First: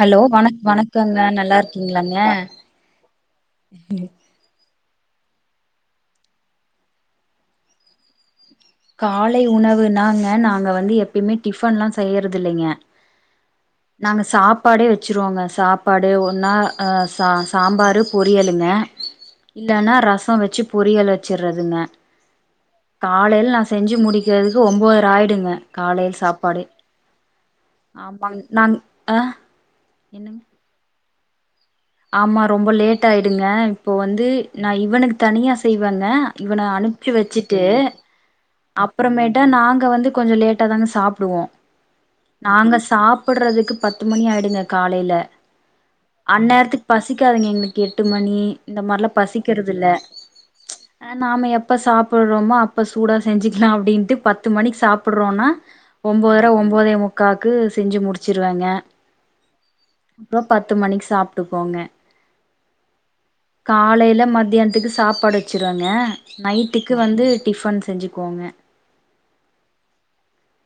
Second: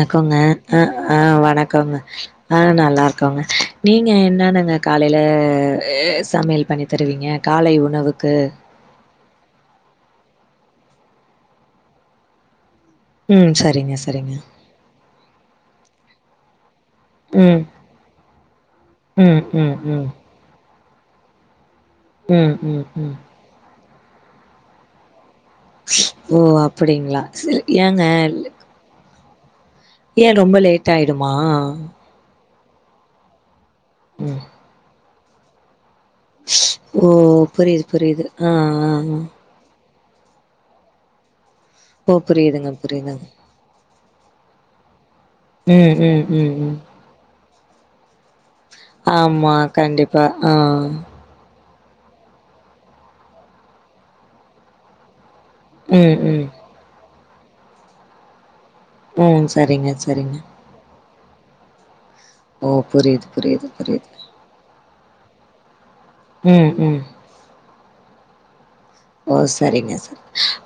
Hello வணக் அ ஆ வணக்கங்க நல்லா வணக்கோம் இருக்கீங்களாங்க ஆ நல்லா இருக்கோங்க நீங்க என்னனுங்க காலைல சமையல் பண்ணி தருவீங்க காலை உணவுக்கு காலை உணவுனாங்க நாங்க வந்து எப்பயுமே டிஃபன் ல்லா செய்யறது இல்லைங்க ம் சரிங்க நாங்க சரிங்க. சாப்பாடே வச்சிருவோங்க சாப்பாடு ஒன்னா அ சா ம். சாம்பார் பொரியலுங்க ம் ம் இல்லன்னா ம். ரசம் வச்சு பொரியல் வச்சறதுங்க ம் ம் ம். காலையில நா செஞ்சு முடிக்கிறதுக்கு ஒம்போதற ஆயிடுங்க காலையில் ஓ சாப்பாடு அப்படிங்களா? சில ஏங்க ஆமா நாங் அ ஏ ரொம்ப லேட் ஆயிடுமா ஆமா ரொம்ப லேட் ஆயிடுங்க இப்போ வந்து ம். நா இவனுக்கு தனியா செய்வேங்க இவன ஓ அனுப்பி வச்சி புரியுது புரியுது. ஆ ஆ ஆ. அப்றமேட்டா நாங்க வந்து கொஞ்சோ லே ட்டதாங்க சாப்டுவோ ஓ புரியுதுங்க நாங்க புரியுதுங்க. சாப்பட்றதுக்கு பத்து மணி ஆய்டுங்க காலையில ம் ம் ம் ம். அந்நேரத்துக்கு பசிக்காதுங்க எங்களுக்கு எட்டு மணி இந்த மாரிலா ஆமா பசிக்கரதில்ல கண்டிப்பா. ஆ. நாம எப்போ சாப்புட்றோமோ அப்போ சூடா செஞ்சுக்கலாம் அப்டின்ட்டு பத்து மணிக்கு சாப்புட்றோனா ம் ஒன்போதர ம். ஒன்பதே முக்காக்கு செஞ்சு முடிச்சிருவேங்க ம் சரிங்க சரிங்க த்து மணிக் சாப்ட்டுபோங்க ஓ புரியுது புரியுது புரியுது. காலேல மத்யான்துக்கு சாப்பாடு ச்சோருங்க ம் நைட்டுக்கு ம் வந்து டிஃபன் செஞ்சுக்கோங்க ஓ சரிங்க சர்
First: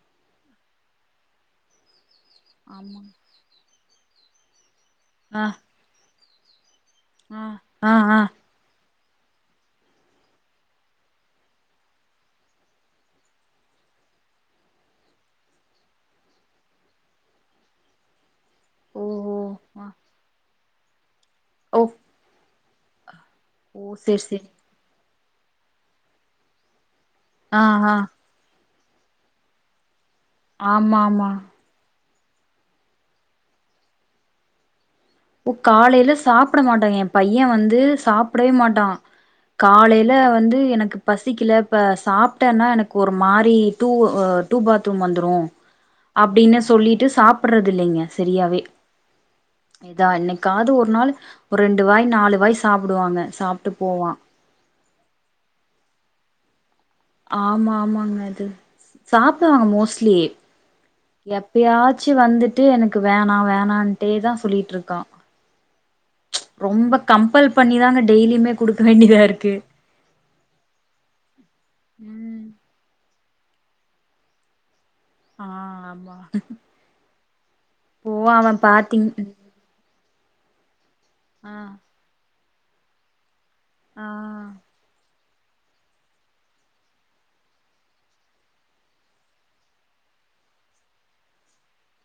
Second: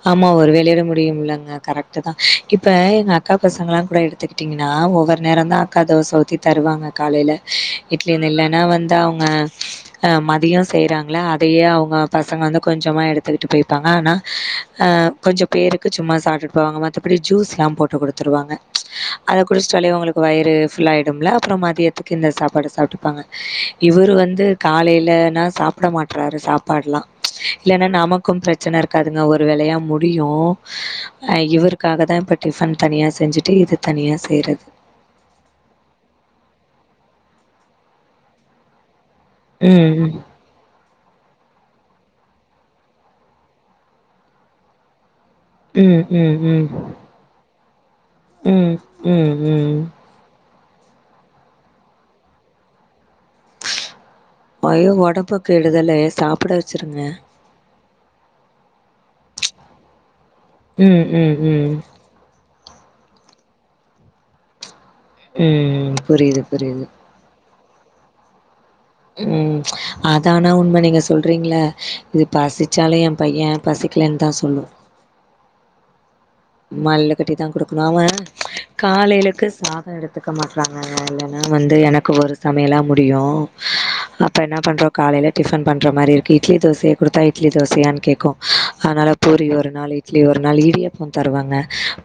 ஆமா ஒரு வேளையோட முடியும்லங்க கரெக்ட்டு தா இப்ப எங்க அக் கா பசங்களாங் கூட எத்துக்கிட்டிங்ன்னா ஒவ்வொரு ஆ நேரந்தா அக்கா தோச உத்தி தருவாங்க காலேல் ஆ ஆ ஆ இட்லின் நெல்ல நா வந்து அவங்க அ மதியோம் செய்றாங்கள அதையே அவங்க பசங்க வந்து கொஞ்சமா எடுத் துக்கிட்டு போய்பாங்க ஆனா அ கொஞ்ச பேருக்கு சும்மா சாப்ட்டுட்டு போவாங்க மத்தபடி ஜூஸ்லாம் போட்டு குடுத்துருவாங்க ஓ ஓ அத ஆ குடிச்ட்டாலே உங்களுக்கு வயுரு ஃபுல் ஆயிடும்ல அப்றோம் ஓ மதியத்துக்கு இந்த சாப்பாடு சாப்ட்டுப்பாங்க ஓ இவரு சேரி வந்து சேரி காலையிலனா சாப்ட மாட்றாரு சாப்பாடுல்லா ஆ இல்லன்னா ஆ நமக் கும் பிரச்சன இருக்காதுங்க ஒரு வேலையா முடியு ஆமா ஆமா அ இவருக் காக தா இப்போ டிஃபன் தனியாக செஞ்சுட்டு இது தனியா செய்றது ஓ காலேல சாப்ட மாட்டாய்ங்க எ பைய வந்து சாப்டயே மாட்டா ம் காலையில வந்து எனக்குப் பசிக்கல இப்போ சாப்ட்டேன்னா எனக்கு ஒரு மாரி டூ டூ பாத்ரூம் வந்துரு ம் ம் ம் அப்டின்னு ம் சொல்லிட்டு சாப்புட்றது இல்லைங்க செரியாவே ம் ம் இதா என்னைக்காது ஒரு நாள் ஒரு ரெண்டு வாய் நாலு வாய் சாப்புடுவாங்க சாப்ட்டு போவா அய்யோ உடம்புக் கெடுதலு சாப்புட வச்சுருங்க ஆமா ஆமாங்க அது சாப்டுவாங்க மோஸ்ட்லி ம் ம் ம் எப்பையாது ச்சு வந்துட்டு எனக்கு வேணா வேணான்ட்டே தா சொல்லிகிட்ருக்கா ம் ம் புரியுது புரியுது ரொம்ப கம்பல் பண்ணி தாங்க டெய்லியுமே குடுக்க வேண்டிய ம் அதானா உண்ம நீங்க சொல்றீங்கள இது ம் பசிச்சாலு எ பையே பசிக்கலேன்தா சொல்லு ஆ ஆமா மல்லு கட்டி தா குடுக்கணு அவே போவா அவ பாத்தீங் காலையிலக்கு சாதோ எடுத் துக்க மாட்றாங்கங்க இல்லேன்னா ஆ வந்து எனக்கு ஒரு சமையலா முடியு ஆ அப்ப என்ன பண்றோ காலையிலே டிஃபன் பண்ற மாரி இருக்கு இட்லி தோசைய குடுத்தா இட்லி தோசையானு கேக்கு அதுனால பூரி ஒரு நாளு இட்லி ஒரு நாளு இடியப்பம் தருவாங்க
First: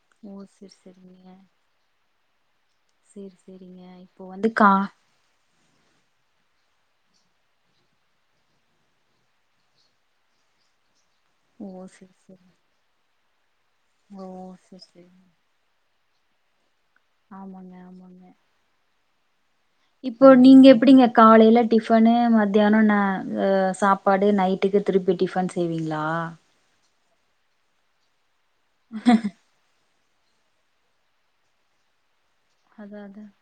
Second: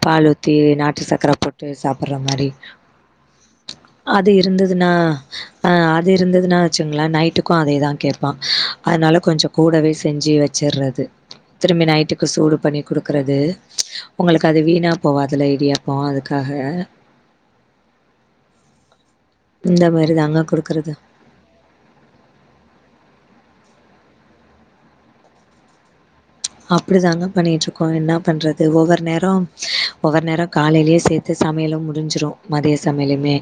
பால் ஓ ஊத்தி செரி நாட்டு செரிங்க சக்கர போட்டு சாப்புட்ற மாரி செரி செரிங்க இப்போ அது வந்து கா இருந்ததுன்னா அது இருந்ததுன்னா வச்சுங்களே நைட்டுக்கு அதே தா கேப்பா அதுனால கொஞ்ச கூடவே செஞ்சு வச் சர்றது திரும்பி ஓ செரி நைட்டுக்கு செரி சூடு பண்ணி குடுக்குறது ஓ உங்களுக்கு அது செரி வீணா செரி போவாதுல்ல இடியாப் போ அதுக்காக ஆமாங்க ஆமாங்க இந்த மாரி இப்போ தாங்க நீங்க குடுக்கறது. எப்டிங்க காலையில டிஃபனு மத்தியானோ ந அ சாப்பாடு நைட்டுக்கு திருப்பி டிஃபன் செய்வீங்ளா அப்புடி தாங்க பண்ணிகிட்ருக்கோ என்னா பண்றது ஒவ்வொரு நேரோ ஒவ்வொரு நேரோ காலையிலேயே சேத்து சமையலு முடிஞ்சுரு மதிய அதா அதா சமையலுமே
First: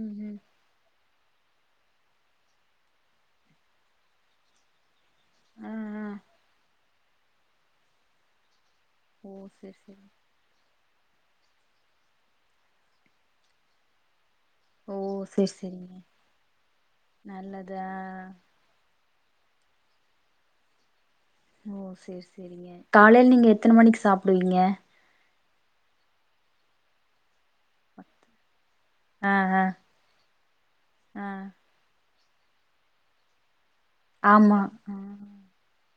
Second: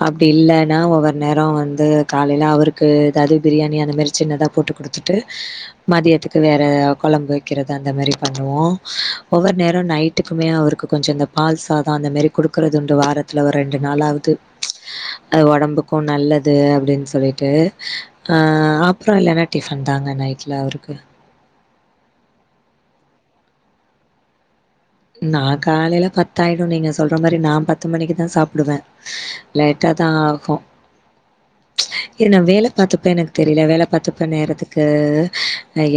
ம் அப்டி ம் இல்ல னா ஒவ்வொரு நேரோ வந்து காலையில அவருக்கு எதாவது பிரியாணி அந்த மாரி சின்னதா போட்டு குடுத் துட்டு ஆ ஆ மதியத்துக்கு வேற கொழம்பு வைக்கிறது அந்த மாரி பண்ணுவோ ஓ ஒவ்வொரு செரி நேரோ செரி நைட்டுக்கு க்குமே அவருக்கு கொஞ்ச இந்த பால் சாதோ அந்த மாரி குடுக்குறதுண்டு வாரத்துல ஒரு ரெண்டு நாளாவது ஓ அது செரி செரிங்க ஒடம்புக்கு நல்லது அப்டின் சொல்லிட்டு நல்லது ஆ அ அப் அப்றோ இல்லன்னா டிஃபன் தாங்க நைட்ல அவருக்கு காலையில நீங்க எத்தன மணிக்கு சாப்டுவீங்க நா காலையில பத்தாயிடு நீங்க சொல்ற மாரி நா பத்து மணிக்கு தா சாப்டுவே ஆ ஆ லேட்டா தா ஆகு ஆ ஏனா வேல பாத்துப்பே எனக் தெரியல வேல பாத்துப்பே ஆமா நேரத்துக்கு ஆ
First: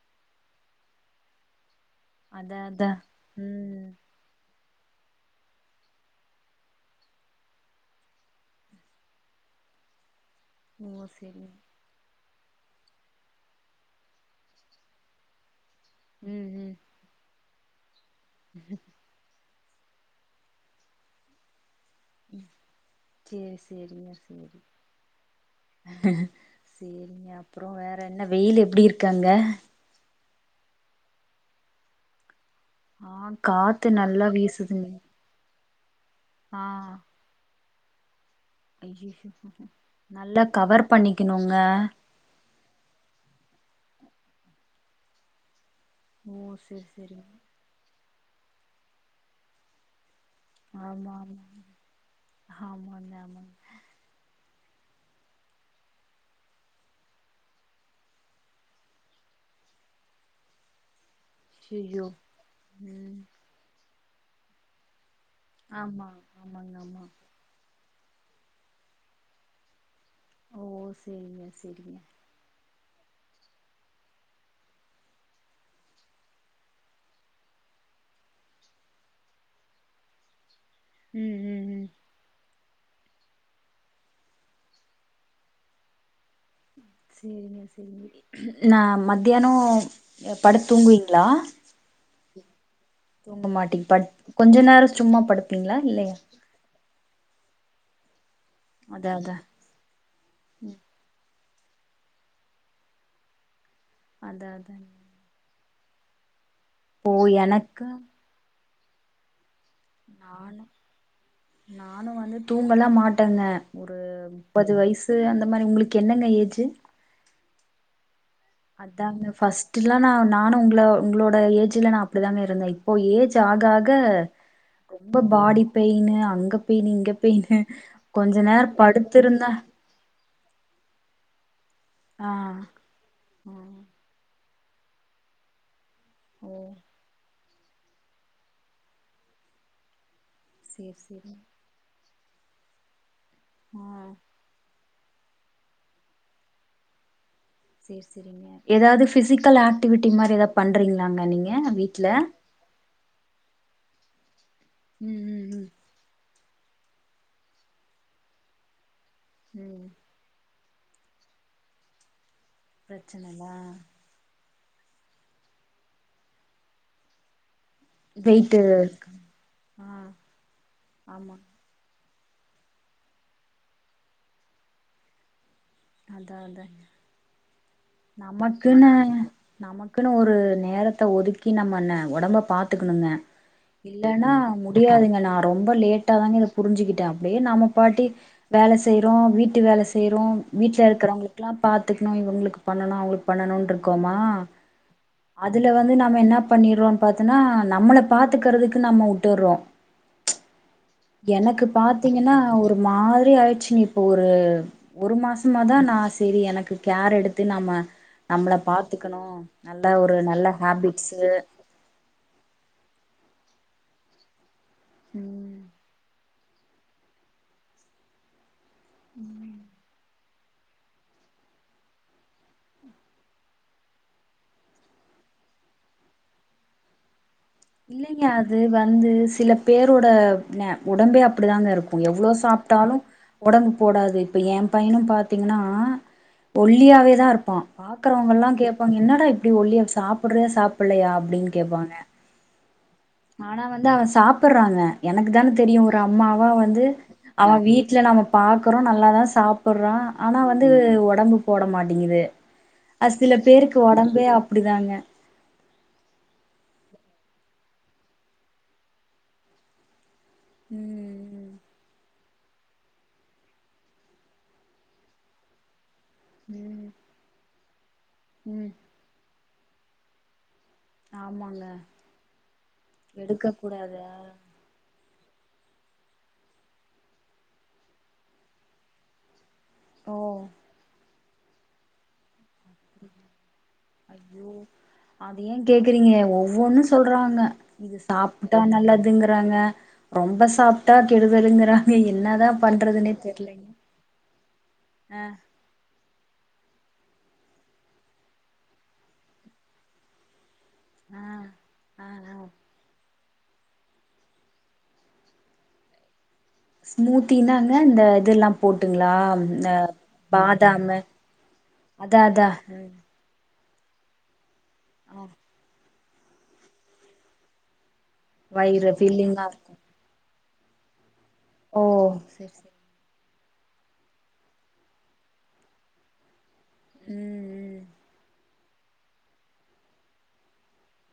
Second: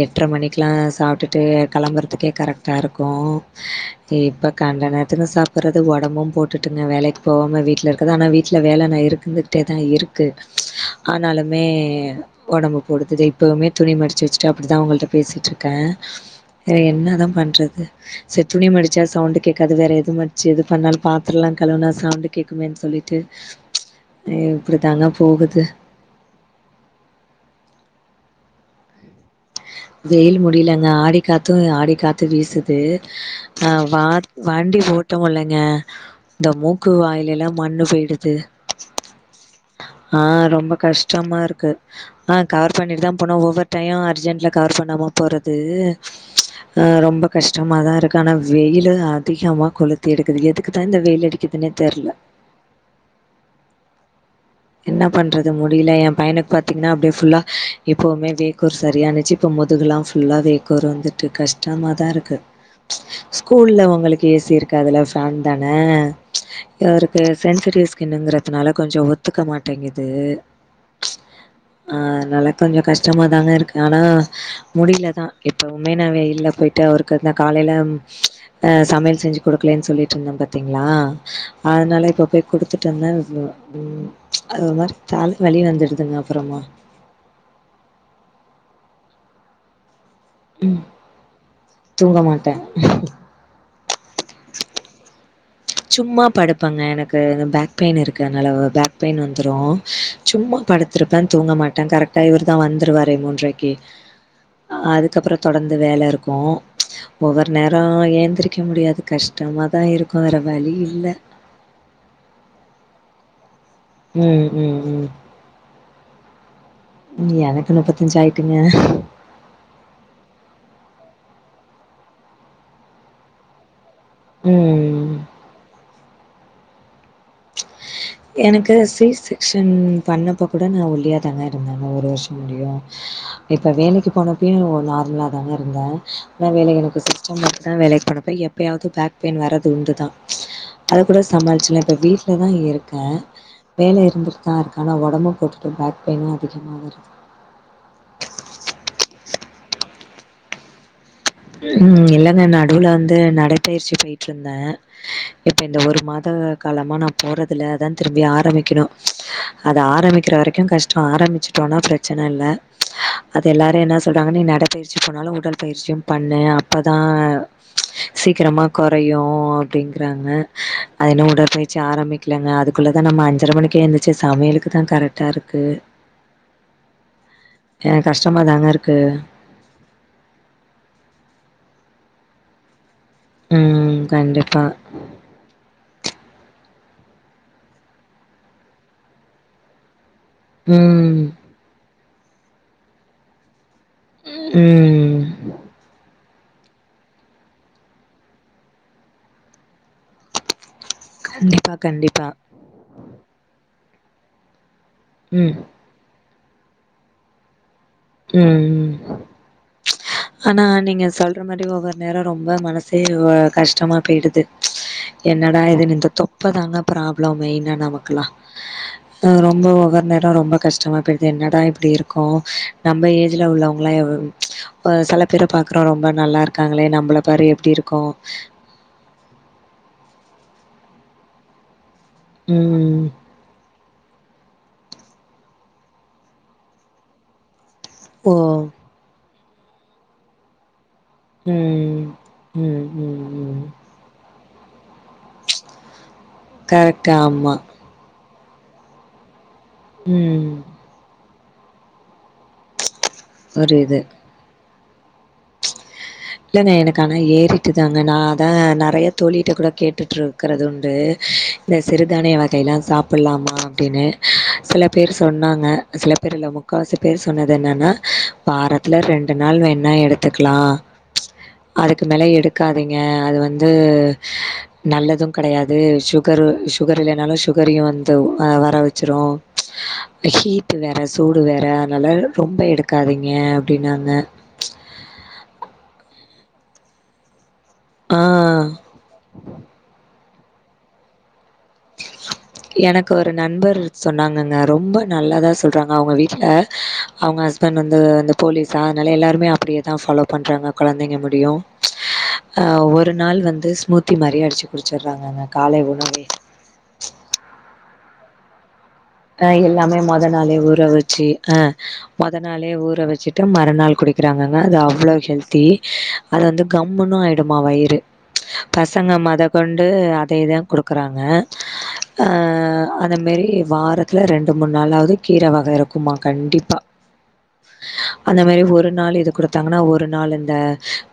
எட்ர மணிக்குலா சாப்டுட்டு கெளம்புறக் க்கே அதா கரெக்ட்டா அதா இருக்கு ம் இப்ப கண்ட நேரத்துக்கு சாப்புட்றது ஒடம்பு போட்டுட்டுங்க வேலைக்கு போகாம வீட்டல இருக்கற்து ஆனா வீட்ல வேலனா இருக்குது டேதா இருக்கு ஓ செரிங்க ஆனாலுமே ஒடம்பு போடுது தே இப்பவுமே துணி மடுச்சு வச்சுட்டு அப்புடிதா உங்கள்ட பேசிட்ருக்கே ம் ம் வேற என்ன தா பண்றது சரி துணி மடுச்சா சவுண்ட்டு கேக் கது வேற எது மரிச்சி எது பண்ணாலு பாத்தரோல்லா கழுவுனா சவுண்ட் கேட்குமேன்னு சொல்லிட்டு சேரி சேரிங்க சேரி இப்டிதாங்க போகுது சேரிங்க அப்பறோ வேற என்ன வெயில் எப்டி இருக்கு அங்க வெயில் முடியலங்க ஆடி காத்து ஆடி காத் து வீசுது ஆ அ காத்து வா நல்லா வண்டி வீசுதுங்க ஓட்டவு இல்லங்க இந்த ஆ மூக்கு வாயில எல்லா மண்ணு போயிடுது ஐயயோ ஆ நல்லா ரொம்ப கவர் கஷ்டமா பண்ணிக்கணுங்க இருக்கு ஆ கவர் பண்ணிட்டு தா போனோ ஒவ்வொரு டைம் அர்ஜெண்ட்ல கவர் பண்ணாம போறது ஓ செரி ஆ செரிங்க ரொம்ப கஷ்டமாதா இருக்கு ஆனா வெயில் அதிகமா கொளுத் தி எடுக்குது எதுக்குதா இந்த ஆமா வெயில் ஆமா அடிக்குதுன்னே தெர்ல ஆமாங்க ஆமாங்க என்ன பண்றது முடியல ஏ பையனுக் பாத்தீங்கன்னா அப்டியே ஃபுல்லா இப்பவுமே வேக்கூர் சரியானுச்சி இப்ப முதுகுலா ஃபுல்லா வேக்கூர் வந்து ட்டு கஷ்டமா ஐயயோ தா இருக்கு ம் ஸ்கூல்ல அவுங்களுக்கு ஏசி இருக்குதுல்ல ஃபேன் தான ஆமா ஆமாங்க ஆமா இவருக்கு சென்சிவ்ட்டிவ் ஸ்கின்ங்குறதுனால கொஞ்சோ ஒத் துக்க மாட்டேங்கிது ஓ செரிங்க ஆ செரிங்க அதனால கொஞ்சோ கஷ்டமா தாங்க இருக்கு ஆனா முடியலதா இப்பவுமே நா வெயில்ல போய் ட்டு அவருக்கு அந்த காலேல ஆ சமையல் செஞ்சி குடுக்கலேன்னு சொல்லிட்டுருந்தே பாத் தீங்களா ம் ம் ம் அதனால இப்ப போய் குடுத்துட்டு வந்தே ம் ம் அது ஒரு மாரி தல வலி வந்துடுதுங்க அப்பறமா சேரிங்க சேரிங்க நா மத்தியானோ படுத்து தூங்குவீங்ளா தூங்க மாட்டே தூங்க மாட்டிங்க படுத் கொஞ்ச நேரோ சும்மா படுத் சும்மா படுப்பேங்க எனக்கு இந்த பேக் பெயின் இருக்கு அதனால பேக் அதா பெயின் அதா வந்துரு சும்மா படுத்துருப்பே தூங்க மாட்டே கரெக்டா இவரு தா வந்துருவாறே மூன்ரைக்கி அதா அதாங்க அதுக்கப்றோ தொடர்ந்து வேல இருக்கு இப்போ ஒவ்வொரு நேரோ எனக்கு எந்திரி க்க முடியாது கஷ் ட்டமா தா இரு நானு நானு வந்து தூங்கல்லா மாட்டேங்க ஒரு ம் முப்பது ம் ம் வயசு அந்த மாரி உங்களுக்கு என்னங்க ஏஜு எனக்கு முப்பத்தஞ்சி ஆயிட்டுங்க அதாங்க ஃபர்ஸ்ட்டுல்லா நா நானு உங்கள உங்களோட ஏஜ்ல நா அப்டிதாங்க இருந்தே இப்போ ஏஜ் ஆக ஆக ம் ரொம்ப பாடி பெயினு அங்க பெயினு இங்க பெயினு கொஞ்ச நேர எனக்கு சி படுத்திருந்தா செக்க்ஷன் பண்ணப்போ கூட நா ஒல்லியாதாங்க இருந்தே ஆனா ஒரு ஆ வருஷோ முடியவு ஆ இப்ப வேலைக்கி போன ப்பயு நார்மலா தாங்க இருந்தே ஆனா ஓ வேல எனக்கு [unintelligible] வேலைக்கி போனப்போ எப்பயாவது பேக் பெயின் வர்றது உண்டுதா சேரி அத கூட சேரி சமாளிச்சிலா இப்ப வீட்லதா இருக்கே ஆ வேல இருந்துட்டுதா இருக் ஆனா ஒடம்பு போட்டுட்டே பேக் பெயினு அதிகமா வருது சேரி சேரிங்க எதாவது ஃபிசிக்கல் ஆக்டிவிட்டி மாரி ஏதா பண்றீங்களாங்க நீங்க ம் வீட்ல இல்லங்க நடுவுல வந்து நடைப்பயிற்சி போயிட்டு இருந்தே ம் இப்ப ம் இந்த ஒரு மாத காலமா நா போறதுல்ல அதா திரும்பி ஆரம்பிக்கணு ம் அது ம் ஆரம்பிக்கிற வரைக்கு கஷ்டோ ஆரம்பிச்சிட்டோன்னா பிரச்சன இல்ல அது பிரச்சனல்ல எல்லாரு என்ன சொல்றாங்க நீ நடைப்பயிற்சி போனாலு உடல் பயிற்சியு பண்ணு அப்பதா வெயிட்டு சீக்ரமா கொறையு ஆ அப்டிங்கறாங்க அதுன்னு ஆமா உடற்பயிற்சி ஆரம்பிக் இல்லங்க அதுக்குள்ளா தா நம்ம அஞ்சர மணிக்கு ஏந்திரிச்சி சமயலுக்கு தா கரெக்டா இருக்கு அதா அதா எனக்கு கஷ்டமா தாங்க நமக்குன்னு இருக்கு. நமக்குன்னு ஒரு நேரத்த ஒதுக்கி நம்ம ந ஒடம்ப பாத்துக்கணுங்க ம். இல்லன்னேனா கண்டிப்பா. முடியாதுங்க நா ரொம்ப லேட்டாதாங்க இத புரிஞ்சிக்கிட்ட அப்டியே நாம பாட்டி வேல செய்றோ வீட்டு வேல செய்றோ வீட்ல ம். இருக்கிறவங்களுக்குல்லா பாத்துக்கனோ இவங்களுக்கு பண்ணனோ அவுங்ளுக்கு பண்ணனோ இருக்கோமா ம். அதுல வந்து நம்ம என்ன பண்ணிறோ பாத்தன்னா நம்மளப் பாத்துக்கறதுக்கு நம்ம உட்டுறோ எனக்கு கண்டிப்பா கண்டிப்பா பாத்தீங்கன்னா ஒரு மாரி ஆயிடுச்சுங்க இப்போ ஒரு ஒரு ம் மாசமா தா நா ச சேரி எனக்கு கேர் எடுத்து நாம நம்மள ம் ம் பாத்துக்கனோ நல்லா ஒரு நல்ல ஹேபிட்ஸு அ நேரோ ரொம்ப மனசே இ உ கஷ்டமா போயிடுது ம் என்னடா இதுன்னு இந்த தொப் இப்பதாங்க ப்ராப்ளம் மேய்னா நமக்கேல்லா ம் ரெம்பா வர் ந ட்டா ரொம்ப கஷ்டமா போயிடுது என்னடா இப்படி இருக்கோ நம்ம ஏஜ்ல உள்ளவங்களா எவ்வளவு சில பேரா பாக்குறோ ரொம்ப நல்லா இருக்காங்களே நம்பள பாரு எப்டி இருக்கு வந்து வந்து சில பேரோட ந உடம்பே அப்டிதாங்க இருக்கு எவ்வளவு சாப்பிட்டாலு ம் உடம்பு போடாது இப்போ எ பையனா பாத்தீங்கன்னா ஒல்லியாவே தா இருப்பா பாக்கிறவங்க ஓ எல்லா கேப்பாங்க என்னடா இப்படி ஒல்லிய சாப்புடுறியா சாப்படலையா ம் ம் ம் ஆனா ம் வந்து அவ சாப்பிடுறானே எனக்கு தானோ தெரியு ஒரு அம்மாவா வந்து கரெக்ட் அவ ஆமா வீட் வீட்ல நம்ம பாக்குறோ நல்லாத சாப்படுறா ஆனா ம் வந்து வந்து உடம்பு போட மாட்டேங்குது அது சில பேருக்கு புரியுது உடம்பே அப்டிதாங்க இல்லேங்க எனக்கு ஆனா ஏறிட்டு தாங்க நா அதா நெறய தோழிட்ட கூட கேட்டுட்டு இருக்கிறது உண்டு ம் இந்த சிறுதானிய வகையல்லா சாப்பிடலாமா அப்டின்னு சில பேர் சோன்னாங்க சில பே பலபேர் இல்லை ம் முக்காவாசி பேர் சொன்னது என்னன்னா ம் வாரத்தில் ரெண்டு நாள் வேண்ணா எடுத்துக்கலா ஆமாங்க அதுக்கு மேல எடுக்காதீங்க அது எடுக்க வந்து கூடாதா நல்லது கிடையாது சுகரு சுகர் இல்லேனாலு சுகரையு வர வச்சுறு ஓ ஹீட் வேற சூடு வேற நல்ல ரொம்ப எடுக்காதீங்க அப்டினாங்க அத ஏன் கேக்குறீங்க ஒவ்வொன்னு சொல்றாங்க சாப்பிட்டா ஆ. நல்லதுங்கிறாங்க ரொம்ப சாப்பிட்டா கெடுதல்கிறங்க எனக்கு ஒரு நண்பர் சொன்னாங்கங்க ரொம்ப ஆ நல்லாதா சொல்றாங்க அவுங்க வீட்டில் அவுங்க ஹஸ்பண்ட் வந்து போலீஸா அதனால எல்லாருமே அப்டியே தான ஃபாலோ பண்ணறாங்க கொலழந்தைங்க ஆ முடியு ஆ ஆ ஒரு ஒரு நாள் வந்து ஸ்மூத்தி மாரியே அடிச்சு குடிச்சிடுறாங்க கா காலே உணவே ஸ்மூத்தினா என்ன இந்த இததுல்லா போட்டுங்களா அ இந்த எல்லாமே மொதனாளே ஊற பாதாமு வச்சு ஆ அதா அதா மொதனாளே ஊற வச்சு க மறுநாள் குடிக்கிறாங்கங்க அது அவ்வளோ ஆ ஹெல்த்தி அது வந்து கம்முன்னு ஆயிடுமா வயிறு வயிறு பசங்க மோத ஃபில்லிங்கா கொண் இருக்கு ‌வந்து அதேதா கொடுக்குறாங்க ஓ செரி செரி அதே மாரி வாரத் வாரத்துல ரெண்டு மூணு நாளாவது கீரா வகை இருக்குமா கண்டிப்பா ம் அந்த மாரி ஒரு ஒரு நாள் இது கொடுத்தாங்கன்னா ஒரு நாள் இந்த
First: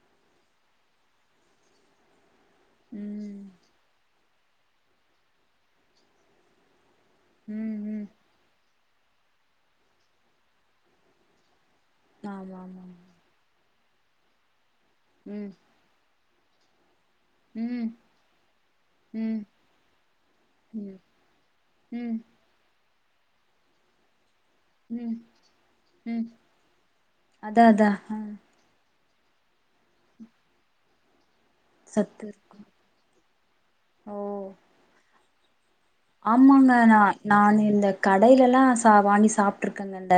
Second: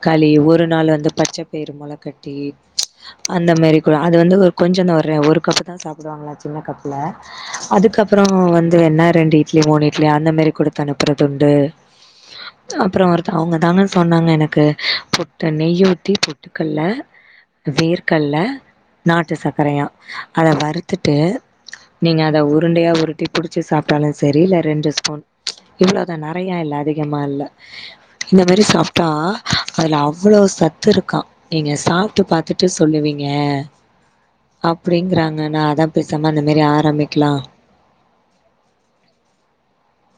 களி ஒரு நாள் வந்து பச்சைப்பயிர் மொள கட்டி கட்டி ம் அந்த மாரி கூட அது வந்து ஒரு கொஞ்சோந்தா ஒரு ஒரு கப்புதா சாப்டுவாங்களா சின்ன கப்புல ம் ம் ம் அதுக்கப்புறோ வந்து என்ன ரெண்டு இட்லி மூணு இட்லி அந்த மாரி குடுத் அனுப்புறது உண்டு ஆமா ஆமா அப்பறோ ஒருத்த அவுங்க தாங்க சொன்னாங்க எனக்கு புட்டு ம் நெய்யூத்தி புட் ட்டுக்கல்ல ம் வேர்கல்ல நாட்டு ம் சக்கரையா அத ம் வறுத்துட்டு ம் நீங்க அத உருண்டையா உருட்டி புடுச்சு சாப்ட்டாலு சரி இல்ல ரெண்டு ம் ஸ்பூன் இவ்ளோதா ம் நெறையா இல்ல அதிகமா இல்ல அதா அதா ஆ இந்த மாரி சாப் பா அதுல அவ்ளோ சத்துருக்கா நீங்க சாப்ட்டு சத்து இருக்கு பாத்துட்டு சொல்லுவீங்க ஓ அப்டிங்றாங்க நா அத பேசாம இந்த மாரி ஆரமிக்கலா கடைலெல்லா ச வாங்கி சாப்ட்டுருக்கங்க இந்த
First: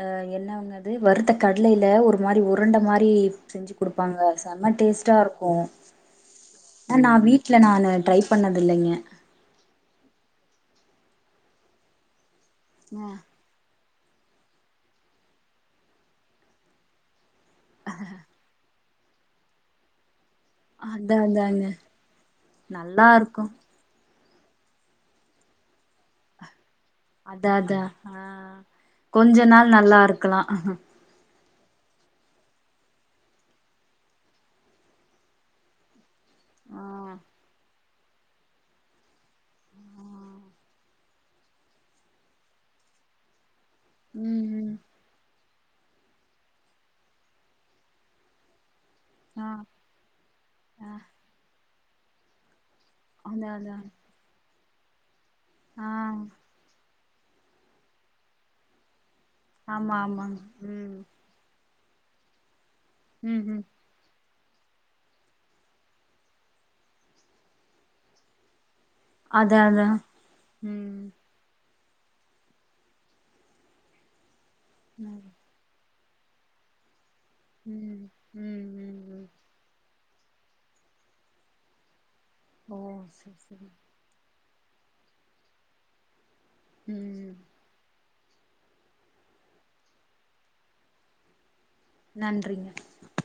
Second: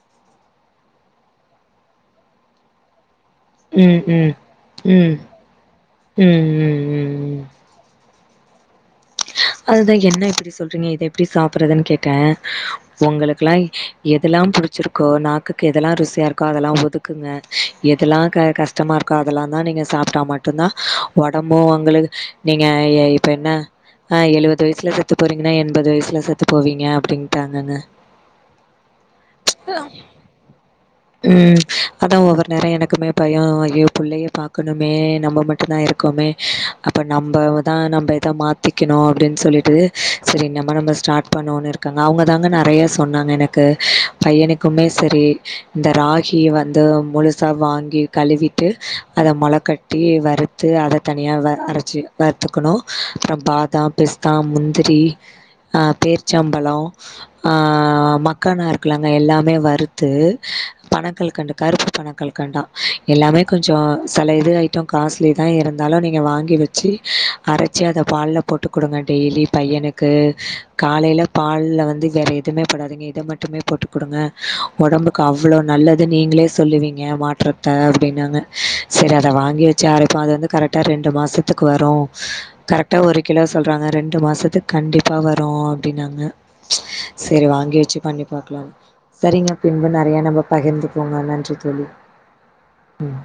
அ என்னவங்க அது வறுத்த கடலைல ஒரு மாரி உறுண்ட மாரி செஞ்சு ம் குடுப்பாங்க ம் செம டேஸ்டா ம் இருக்கு ம் ம் நானா ம் வீட்ல நானு ட்ரைப் பண்ணதில்லைங்க அதுதா என்ன இப்டி சொல்றீங்க இத எப்டி சாப்புறதுன் கேட்டே ஆ உங்களுக்லா எதுலா புடிச்சிருக்கோ நாக்குக்கு எதெல்லா ருசியா இருக்கோ அதெல்லா ஒதுக்குங்க எதெல்லா க கஷ் ஷ்டமா இருக்கோ அதெல்லாந்தா நீங்க சாப்ட்டா மட்டுந்தா அதா ஒடம்பு அதாங்க உங்களுகு நீங்க எ நல்லா இப்ப இருக்கு என்ன ஆ எழுவது வயசுல செத்து போறீங்ன்னா எண்பது வயசுல செத்து போவீங்க அத அப்டின்ட்டாங்கங்க அதா ஆ கொஞ்ச நாள் நல்லா இருக்கலா ம் அதா ஒவ்வொரு நேரோ எனக்குமே பயோ ஐயோ புள்ளையே பாக்கணுமே நம்ம மட்டுந்தா இருக்கோமே ஆ அப்ப நம்பவ்தா நம்ப த மாத்திக்கணு அப்டின் சொல்லிட்டு சரி நம்ம நம்ம ஸ்டார்ட் பண்ணோன்னு இருக்கங்க அவங்க தாங்க நெறைய சொன்னாங்க எனக் கு ம் ம் பையனுக்குமே சரி இந்த ராகி வந்து முழுசா வாங்கி கழுவிட்டு அத ஆ மொள கட்டி வறுத்து ஆ அத தனியா வ அரச்சு வறுத்துக்கணு அப்றோ அதா அதா பாதாம் பிஸ்தா முந்திரி அ ஆ பேர்ச்சாம்பழோ ஆ மக்கானா இருக்லங்க எல்லாமே ஆமா வறுத்து ஆமாங்க ம் பனக்கல்கண்டு கருப்பு பனகல்கண்டா எல்லாமே ம் ம் கொஞ்சோ செல இது ஐட்டோ காஸ்ட்லிதா இருந்தாலு நீங்க வாங்கி வச்சு அரச்சி அத பால்ல போட்டு குடுங்க டெய்லி அதா அதா பையனுக்கு ம் காலைல பால்ல வந்து வேற எதுவுமே போடாதிங்க இத மட்டுமே போட்டு குடுங்க ஒட் ம் கு அவ்ளோ நல்லது நீங்களே சொல்லுவீங்க மாற்றத்த ம் அப்டினாங்க ம் ம் சரி அ ம் த வாங்கி வச்சு அரப்போ அது வந்து கரெக்டா ரெண்டு மாசத்துக்கு வரு ஓ கரெக்டா ஒரு சரி கிலோ சரி சொல்றாங்க ரெண்டு மாசத்துக் கண்டிப்பா வரு அப்டின்னாங்க ம் சரி வாங்கி வச்சு பண்ணி பாக்கலாம் சரிங்க பின்பு ந றைய நம்ம பகிர்ந்துபோங்க நன்றி தோழி நன்றிங்க ம்